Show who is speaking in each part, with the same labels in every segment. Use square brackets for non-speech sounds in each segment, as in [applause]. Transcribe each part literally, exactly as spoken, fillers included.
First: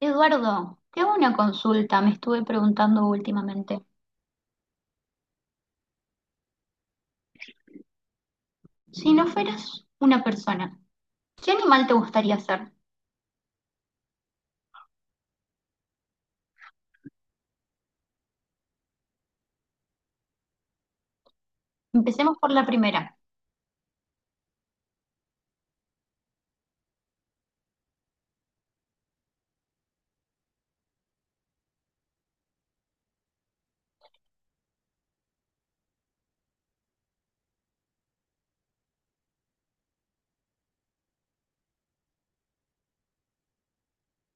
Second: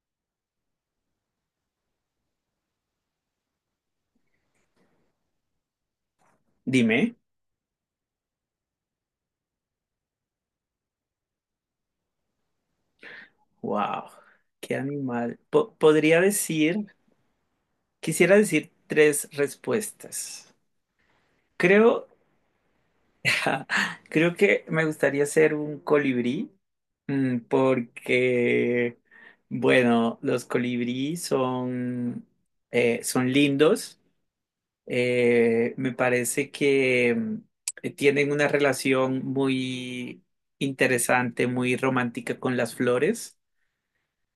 Speaker 1: Eduardo, te hago una consulta, me estuve preguntando últimamente.
Speaker 2: Dime,
Speaker 1: Si no fueras una persona, ¿qué animal te gustaría ser?
Speaker 2: wow, qué animal. Po- podría decir, quisiera decir tres respuestas. Creo,
Speaker 1: Empecemos por la primera.
Speaker 2: [laughs] creo que me gustaría ser un colibrí, mm, porque, bueno, los colibrí son, eh, son lindos. Eh, me parece que mm, tienen una relación muy interesante, muy romántica con las flores.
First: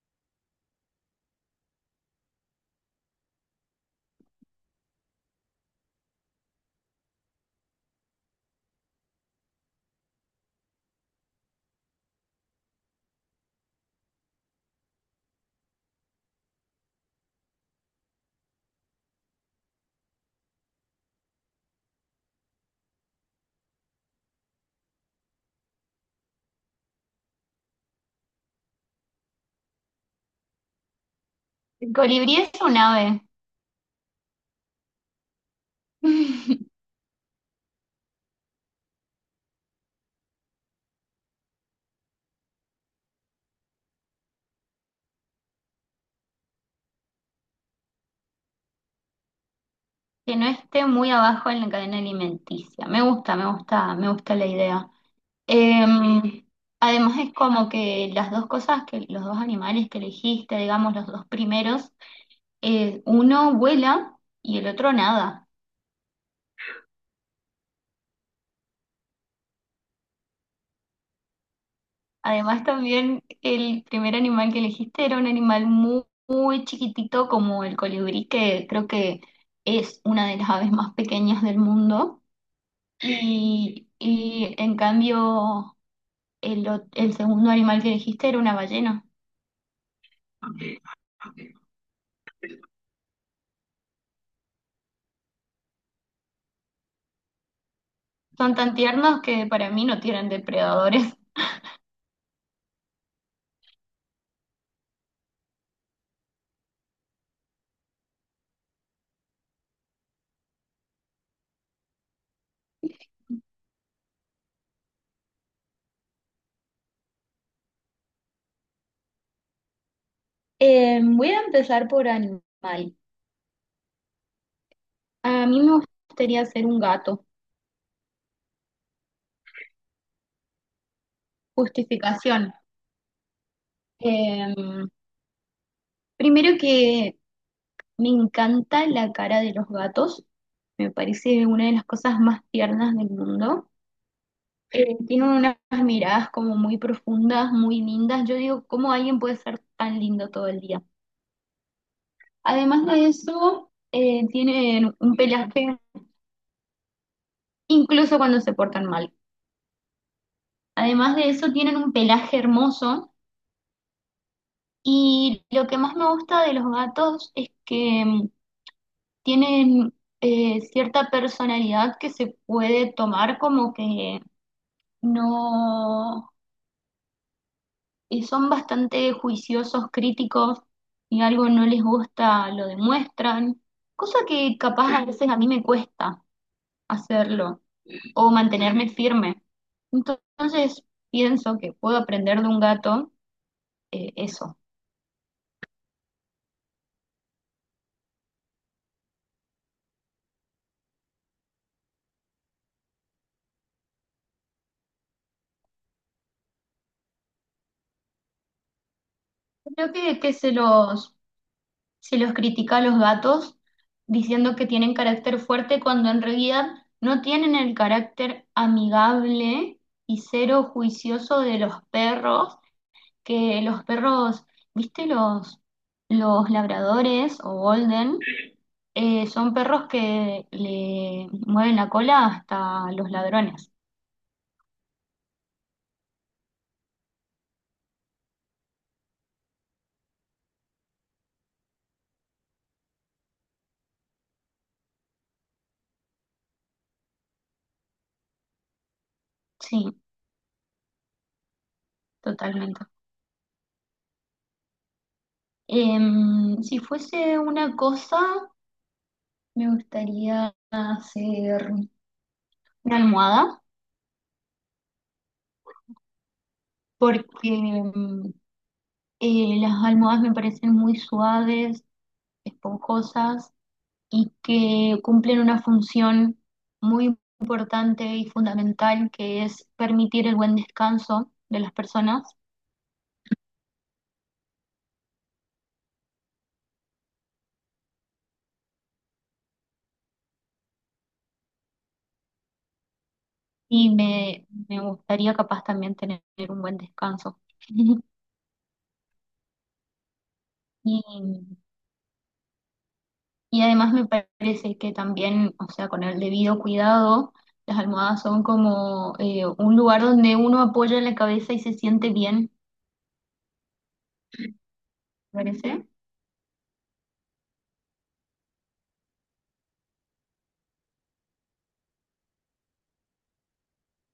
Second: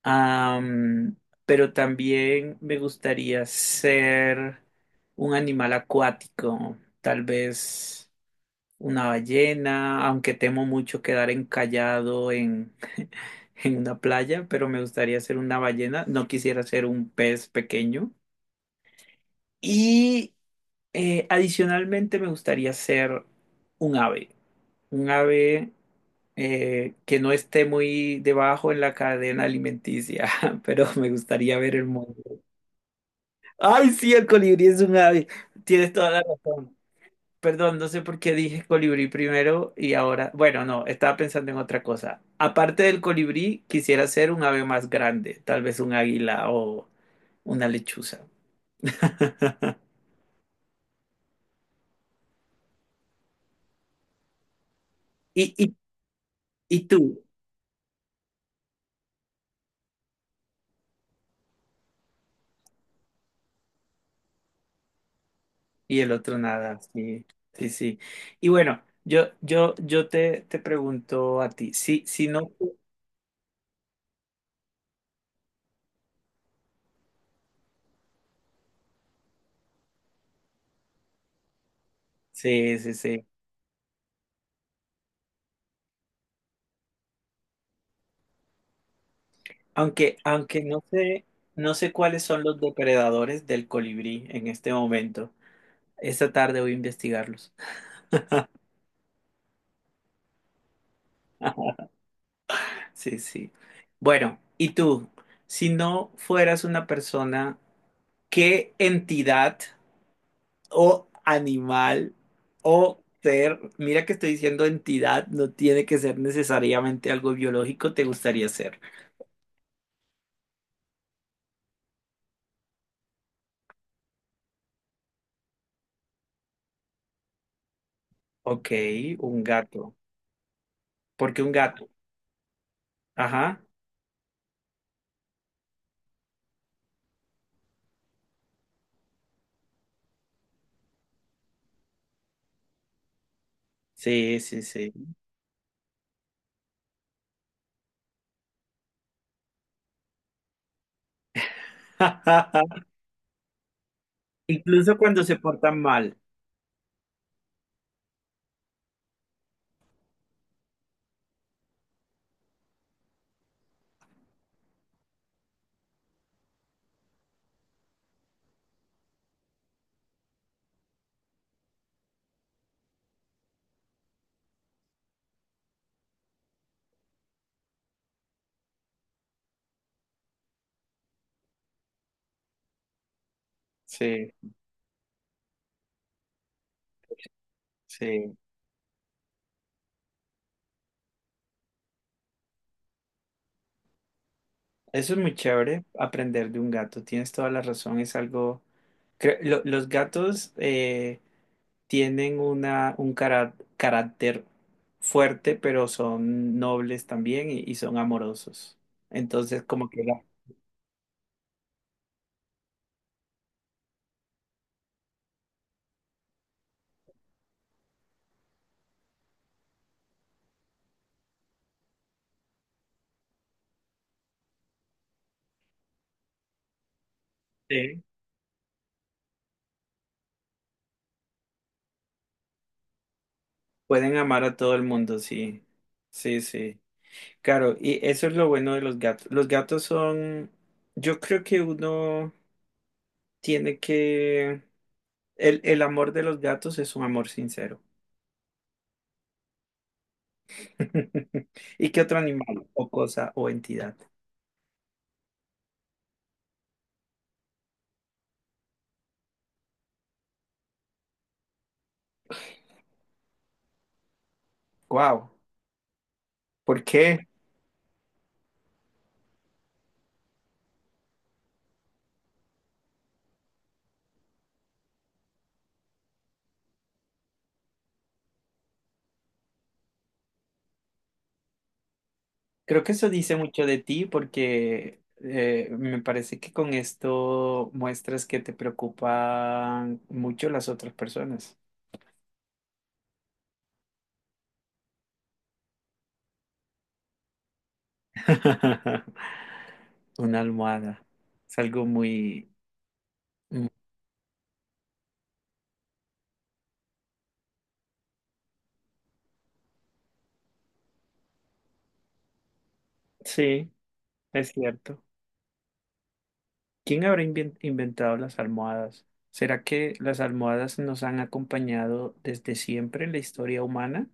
Speaker 2: Am, pero también me gustaría ser un animal acuático, tal vez una ballena, aunque temo mucho quedar encallado en, [laughs] en una playa, pero me gustaría ser una ballena, no quisiera ser un pez pequeño. Y eh, adicionalmente me gustaría ser un ave un ave eh, que no esté muy debajo en la cadena alimenticia, [laughs] pero me gustaría ver el
Speaker 1: El
Speaker 2: mundo.
Speaker 1: colibrí es un ave.
Speaker 2: Ay, sí, el colibrí es un ave. Tienes toda la razón.
Speaker 1: [laughs]
Speaker 2: Perdón, no sé por qué dije colibrí primero y ahora, bueno, no, estaba pensando en otra cosa. Aparte del colibrí, quisiera ser un ave más grande, tal vez un águila o una lechuza. [laughs]
Speaker 1: Que no esté muy abajo en la cadena alimenticia. Me gusta, me gusta, me gusta la idea.
Speaker 2: ¿Y, y,
Speaker 1: Em,
Speaker 2: y
Speaker 1: Además
Speaker 2: tú?
Speaker 1: es como que las dos cosas que los dos animales que elegiste, digamos los dos primeros, eh, uno vuela y el otro nada.
Speaker 2: Y el otro nada, sí, sí, sí. Y bueno, yo, yo, yo te, te pregunto a ti, si, si no,
Speaker 1: Además, también el primer animal que elegiste era un animal muy, muy chiquitito como el colibrí, que creo que es una de las aves más pequeñas del mundo.
Speaker 2: sí, sí, sí.
Speaker 1: Y, y en cambio, el, ot- el segundo animal que elegiste era una ballena.
Speaker 2: Aunque, aunque no sé, no sé cuáles son los depredadores del colibrí en este momento. Esta tarde voy a investigarlos.
Speaker 1: Son tan tiernos que para mí no tienen depredadores.
Speaker 2: [laughs] Sí, sí. Bueno, ¿y tú? Si no fueras una persona, ¿qué entidad? ¿O animal o ser? Mira que estoy diciendo entidad, no tiene que ser necesariamente algo biológico, te gustaría ser.
Speaker 1: Eh, voy a empezar por animal. A mí me gustaría ser un gato.
Speaker 2: Ok, un gato. ¿Por qué un gato?
Speaker 1: Justificación.
Speaker 2: Ajá.
Speaker 1: Em, Primero que me encanta la cara de los gatos, me parece una de las cosas más tiernas del mundo.
Speaker 2: Sí, sí, sí.
Speaker 1: Eh, tienen unas miradas como muy profundas, muy lindas. Yo digo, ¿cómo alguien puede ser tan lindo todo el día?
Speaker 2: [laughs]
Speaker 1: Además de eso, eh, tienen
Speaker 2: Incluso
Speaker 1: un
Speaker 2: cuando se
Speaker 1: pelaje,
Speaker 2: portan mal.
Speaker 1: incluso cuando se portan mal. Además de eso, tienen un pelaje hermoso. Y lo que más me gusta de los gatos es que mm, tienen eh, cierta personalidad que se puede tomar como que no, eh, son bastante juiciosos, críticos, y algo no les gusta, lo demuestran, cosa
Speaker 2: Sí,
Speaker 1: que capaz a veces a mí me cuesta hacerlo o
Speaker 2: sí.
Speaker 1: mantenerme firme. Entonces pienso que puedo aprender de un gato, eh, eso.
Speaker 2: Eso es muy chévere, aprender de un gato. Tienes toda la razón. Es algo. cre- lo- Los gatos, eh, tienen una, un cara- carácter fuerte, pero son nobles también y, y son amorosos. Entonces, como
Speaker 1: Creo
Speaker 2: que
Speaker 1: que,
Speaker 2: la-
Speaker 1: que se los, se los critica a los gatos diciendo que tienen carácter fuerte cuando en realidad no tienen el carácter amigable y cero juicioso de los perros, que los perros, ¿viste los, los labradores o
Speaker 2: Sí.
Speaker 1: golden? Eh, son perros que le mueven la cola hasta los ladrones.
Speaker 2: Pueden amar a todo el mundo, sí. Sí, sí. Claro, y eso es lo bueno de los gatos. Los gatos son, yo creo que uno tiene que, el, el amor de los gatos es un amor sincero.
Speaker 1: Sí,
Speaker 2: [laughs] ¿Y qué otro animal
Speaker 1: totalmente.
Speaker 2: o cosa o entidad?
Speaker 1: Em, si fuese una cosa, me gustaría hacer una almohada,
Speaker 2: Wow, ¿por qué?
Speaker 1: porque em, eh, las almohadas me parecen muy suaves, esponjosas y que cumplen una función muy importante y fundamental que es permitir el buen descanso de las personas
Speaker 2: Creo que eso dice mucho de ti porque eh, me parece que con esto muestras que te preocupan mucho las otras personas.
Speaker 1: y me, me gustaría capaz también tener un buen descanso. [laughs]
Speaker 2: [laughs] Una almohada.
Speaker 1: Y,
Speaker 2: Es algo muy...
Speaker 1: y
Speaker 2: mm,
Speaker 1: además me parece que también, o sea, con el debido cuidado, las almohadas son como eh, un lugar donde uno apoya la cabeza y se siente bien,
Speaker 2: Sí, es cierto.
Speaker 1: me parece
Speaker 2: ¿Quién habrá invien- inventado las almohadas? ¿Será que las almohadas nos han acompañado desde siempre en la historia humana?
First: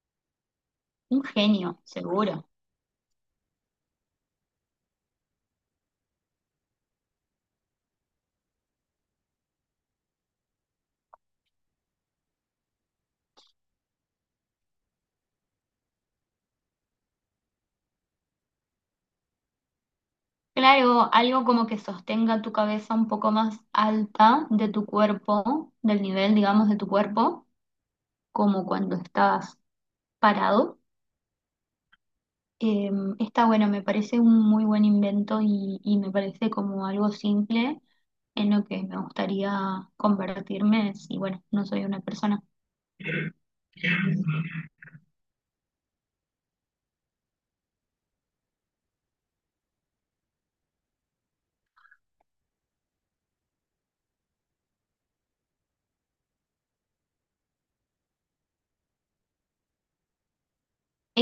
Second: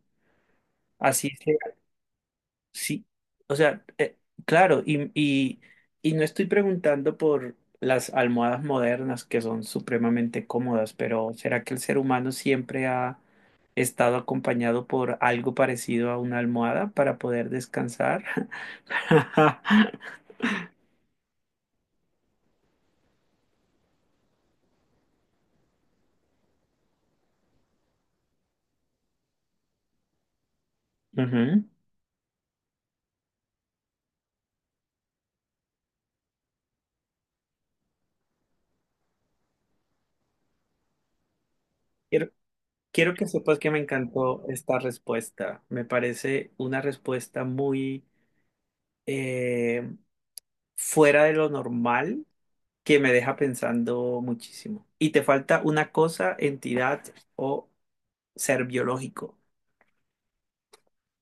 Speaker 1: un
Speaker 2: Así
Speaker 1: genio, seguro.
Speaker 2: sí, o sea, eh, claro, y, y, y no estoy preguntando por las almohadas modernas que son supremamente cómodas, pero ¿será que el ser humano siempre ha estado acompañado por algo parecido a una almohada para poder descansar? [laughs]
Speaker 1: Claro, algo como que sostenga tu cabeza un poco más alta de tu cuerpo, del nivel, digamos, de tu cuerpo, como cuando estás parado.
Speaker 2: Ujú.
Speaker 1: Eh, Está bueno, me parece un muy buen invento y, y me parece como algo simple en lo que me gustaría convertirme si, bueno, no soy una
Speaker 2: Quiero,
Speaker 1: persona.
Speaker 2: quiero que sepas que me encantó esta respuesta. Me parece una respuesta muy eh, fuera de lo normal que me deja pensando muchísimo. Y te falta una cosa, entidad o ser biológico.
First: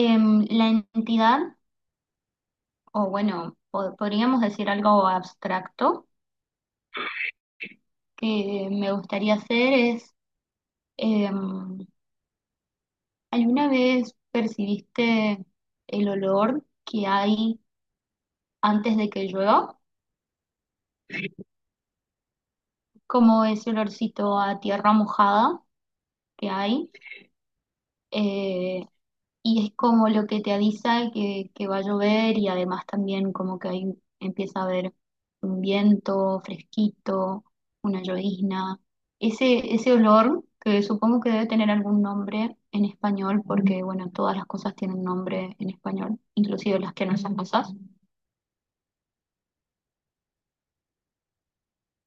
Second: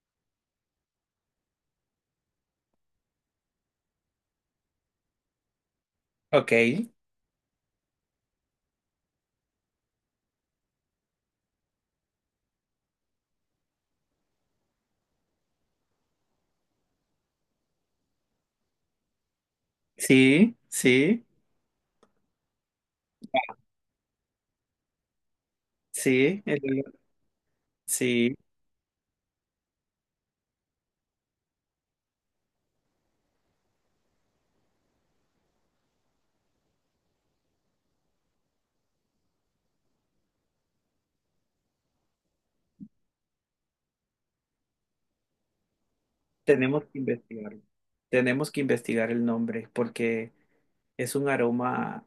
Speaker 1: Em, la entidad, o bueno, po- podríamos decir algo abstracto
Speaker 2: Ok,
Speaker 1: que me gustaría hacer es... em, ¿alguna vez percibiste el olor que hay antes de que llueva?
Speaker 2: sí, sí,
Speaker 1: Como ese olorcito a tierra mojada
Speaker 2: sí,
Speaker 1: que
Speaker 2: el-
Speaker 1: hay.
Speaker 2: sí,
Speaker 1: Eh, y es como lo que te avisa que, que va a llover y además también como que ahí empieza a haber un viento fresquito, una llovizna. Ese, ese olor que supongo que debe tener algún nombre en español porque bueno, todas las cosas tienen nombre en español, inclusive
Speaker 2: tenemos
Speaker 1: las
Speaker 2: que
Speaker 1: que no son
Speaker 2: investigarlo.
Speaker 1: cosas.
Speaker 2: Tenemos que investigar el nombre porque es un aroma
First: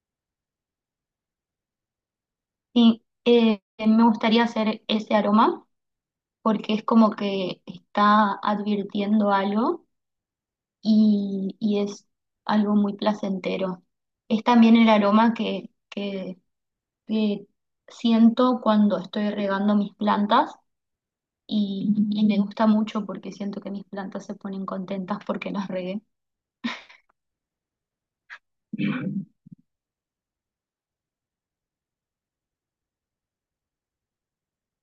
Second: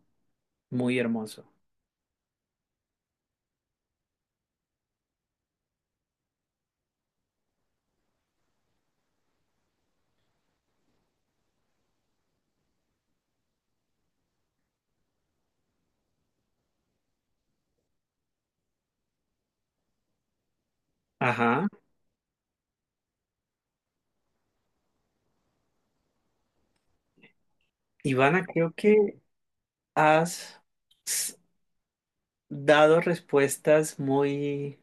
Speaker 2: muy hermoso.
Speaker 1: Sí, eh, me gustaría hacer ese aroma porque es como que está advirtiendo algo y, y es algo muy placentero. Es también el aroma que, que, que siento cuando estoy regando mis plantas
Speaker 2: Ajá.
Speaker 1: y, y me gusta mucho porque siento que mis plantas se ponen contentas porque las regué.
Speaker 2: Ivana, creo que has s- dado respuestas muy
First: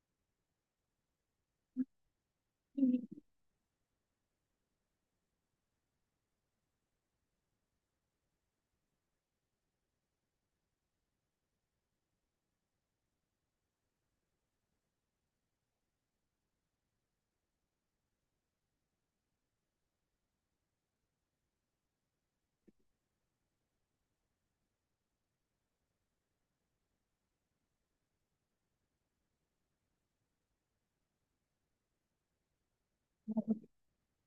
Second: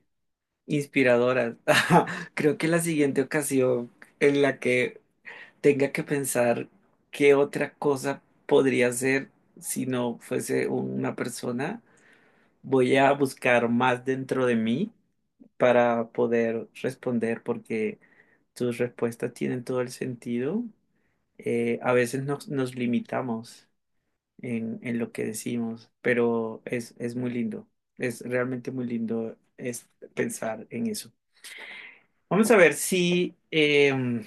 Speaker 2: inspiradoras. [laughs] Creo que la siguiente ocasión en la que tenga que pensar qué otra cosa podría ser si no fuese una persona, voy a buscar más dentro de mí para poder responder porque tus respuestas tienen todo el sentido. Eh, a veces nos, nos limitamos en, en lo que decimos, pero es, es muy lindo, es realmente muy lindo es pensar en eso. Vamos a ver si... em,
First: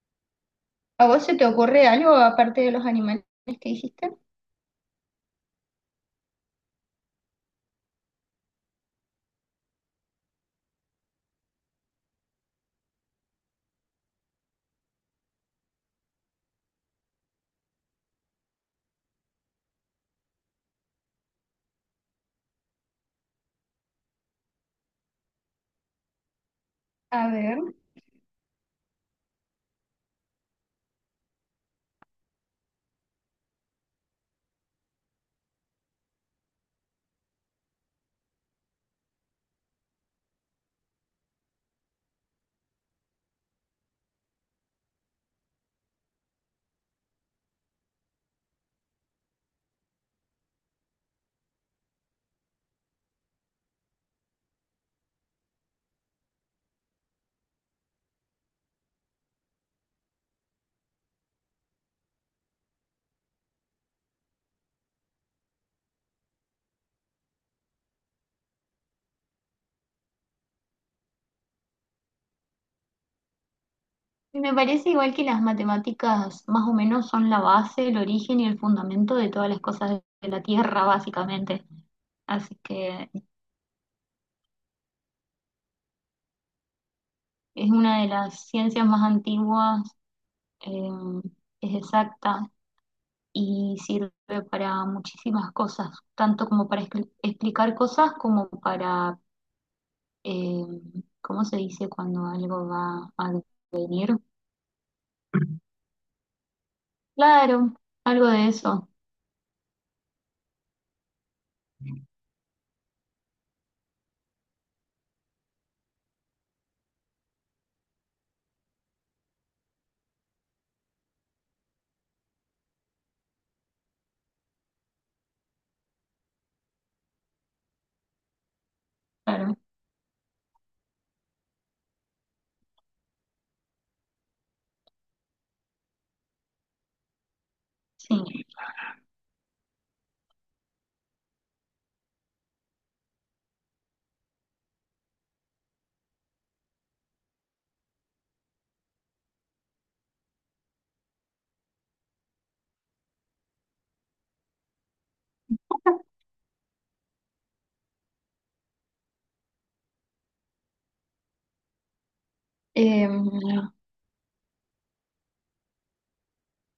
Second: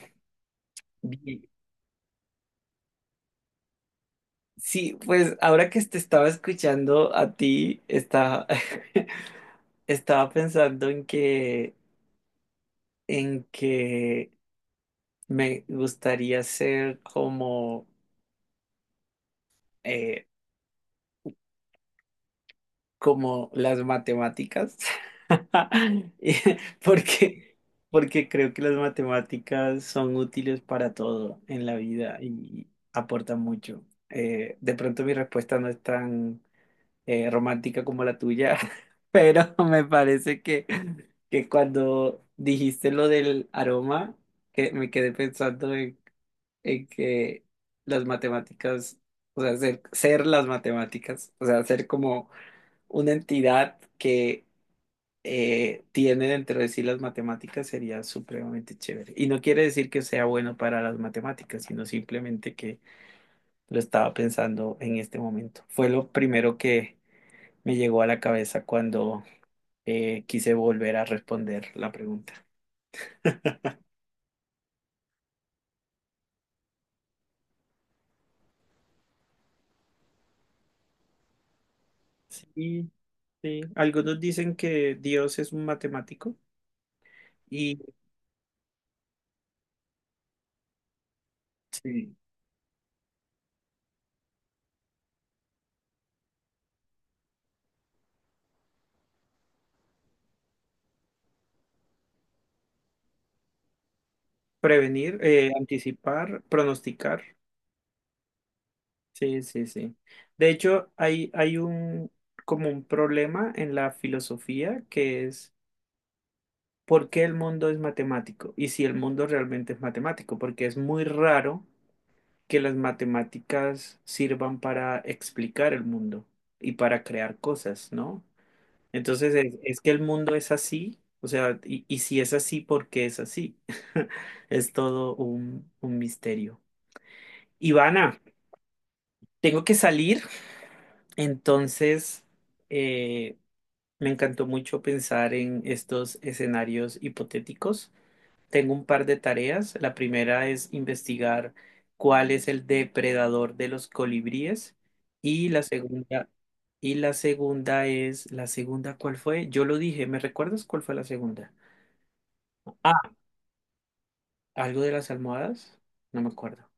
Speaker 1: ¿A vos se te ocurre algo aparte de los animales que dijiste?
Speaker 2: sí, pues ahora que te estaba escuchando a ti, estaba, [laughs] estaba pensando en que, en que me gustaría ser como, eh, como las matemáticas. [laughs] Y-
Speaker 1: A
Speaker 2: Porque,
Speaker 1: ver.
Speaker 2: porque creo que las matemáticas son útiles para todo en la vida y aportan mucho. Eh, de pronto mi respuesta no es tan eh, romántica como la tuya, [laughs] pero me parece que, que cuando dijiste lo del aroma, que me quedé pensando en, en que las matemáticas, o sea, ser, ser las matemáticas, o sea, ser como una entidad que eh, tiene dentro de sí las matemáticas sería supremamente chévere. Y no quiere decir que sea bueno para las matemáticas, sino simplemente que lo estaba pensando en este momento. Fue lo primero que me llegó a la cabeza cuando eh, quise volver a responder la pregunta.
Speaker 1: Y me parece igual que las matemáticas más o menos son la base, el origen y el fundamento de todas las cosas de la Tierra, básicamente. Así
Speaker 2: Sí,
Speaker 1: que
Speaker 2: sí. Algunos dicen que Dios es un matemático
Speaker 1: es
Speaker 2: y
Speaker 1: una de las ciencias más antiguas, eh, es
Speaker 2: sí,
Speaker 1: exacta y sirve para muchísimas cosas, tanto como para expli- explicar cosas como para, eh, ¿cómo se dice cuando algo va a venir?
Speaker 2: prevenir, eh, anticipar, pronosticar.
Speaker 1: Claro, algo de eso,
Speaker 2: Sí, sí, sí. De hecho, hay, hay un como un problema en la filosofía que es ¿por qué el mundo es matemático? Y si el mundo realmente es matemático, porque es muy raro que las matemáticas sirvan para explicar el mundo y para crear cosas, ¿no? Entonces, es,
Speaker 1: claro,
Speaker 2: es que el mundo es así, o sea, y, y si es así, ¿por qué es así? [laughs] Es todo un, un misterio. Ivana,
Speaker 1: sí.
Speaker 2: tengo que salir, entonces, eh, me encantó mucho pensar en estos escenarios hipotéticos. Tengo un par de tareas. La primera es investigar cuál es el depredador de los colibríes y la
Speaker 1: [laughs]
Speaker 2: segunda y la segunda es la segunda, ¿cuál fue? Yo lo dije, ¿me recuerdas cuál fue la segunda? Ah,
Speaker 1: Em,
Speaker 2: algo de las almohadas, no me acuerdo.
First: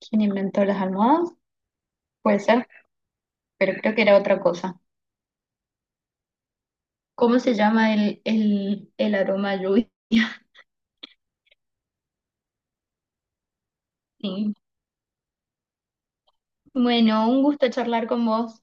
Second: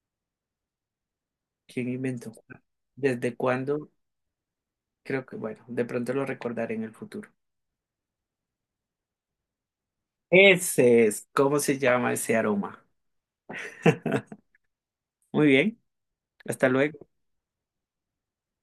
Speaker 1: ¿quién inventó las almohadas?
Speaker 2: ¿Quién inventó?
Speaker 1: Puede ser,
Speaker 2: ¿Desde
Speaker 1: pero
Speaker 2: cuándo?
Speaker 1: creo que era otra cosa.
Speaker 2: Creo que bueno, de pronto lo recordaré en el futuro.
Speaker 1: ¿Cómo se llama el, el, el aroma a lluvia? [laughs]
Speaker 2: Ese es, ¿cómo se llama ese aroma? [laughs]
Speaker 1: Sí.
Speaker 2: Muy bien, hasta luego.
Speaker 1: Bueno, un gusto charlar con vos.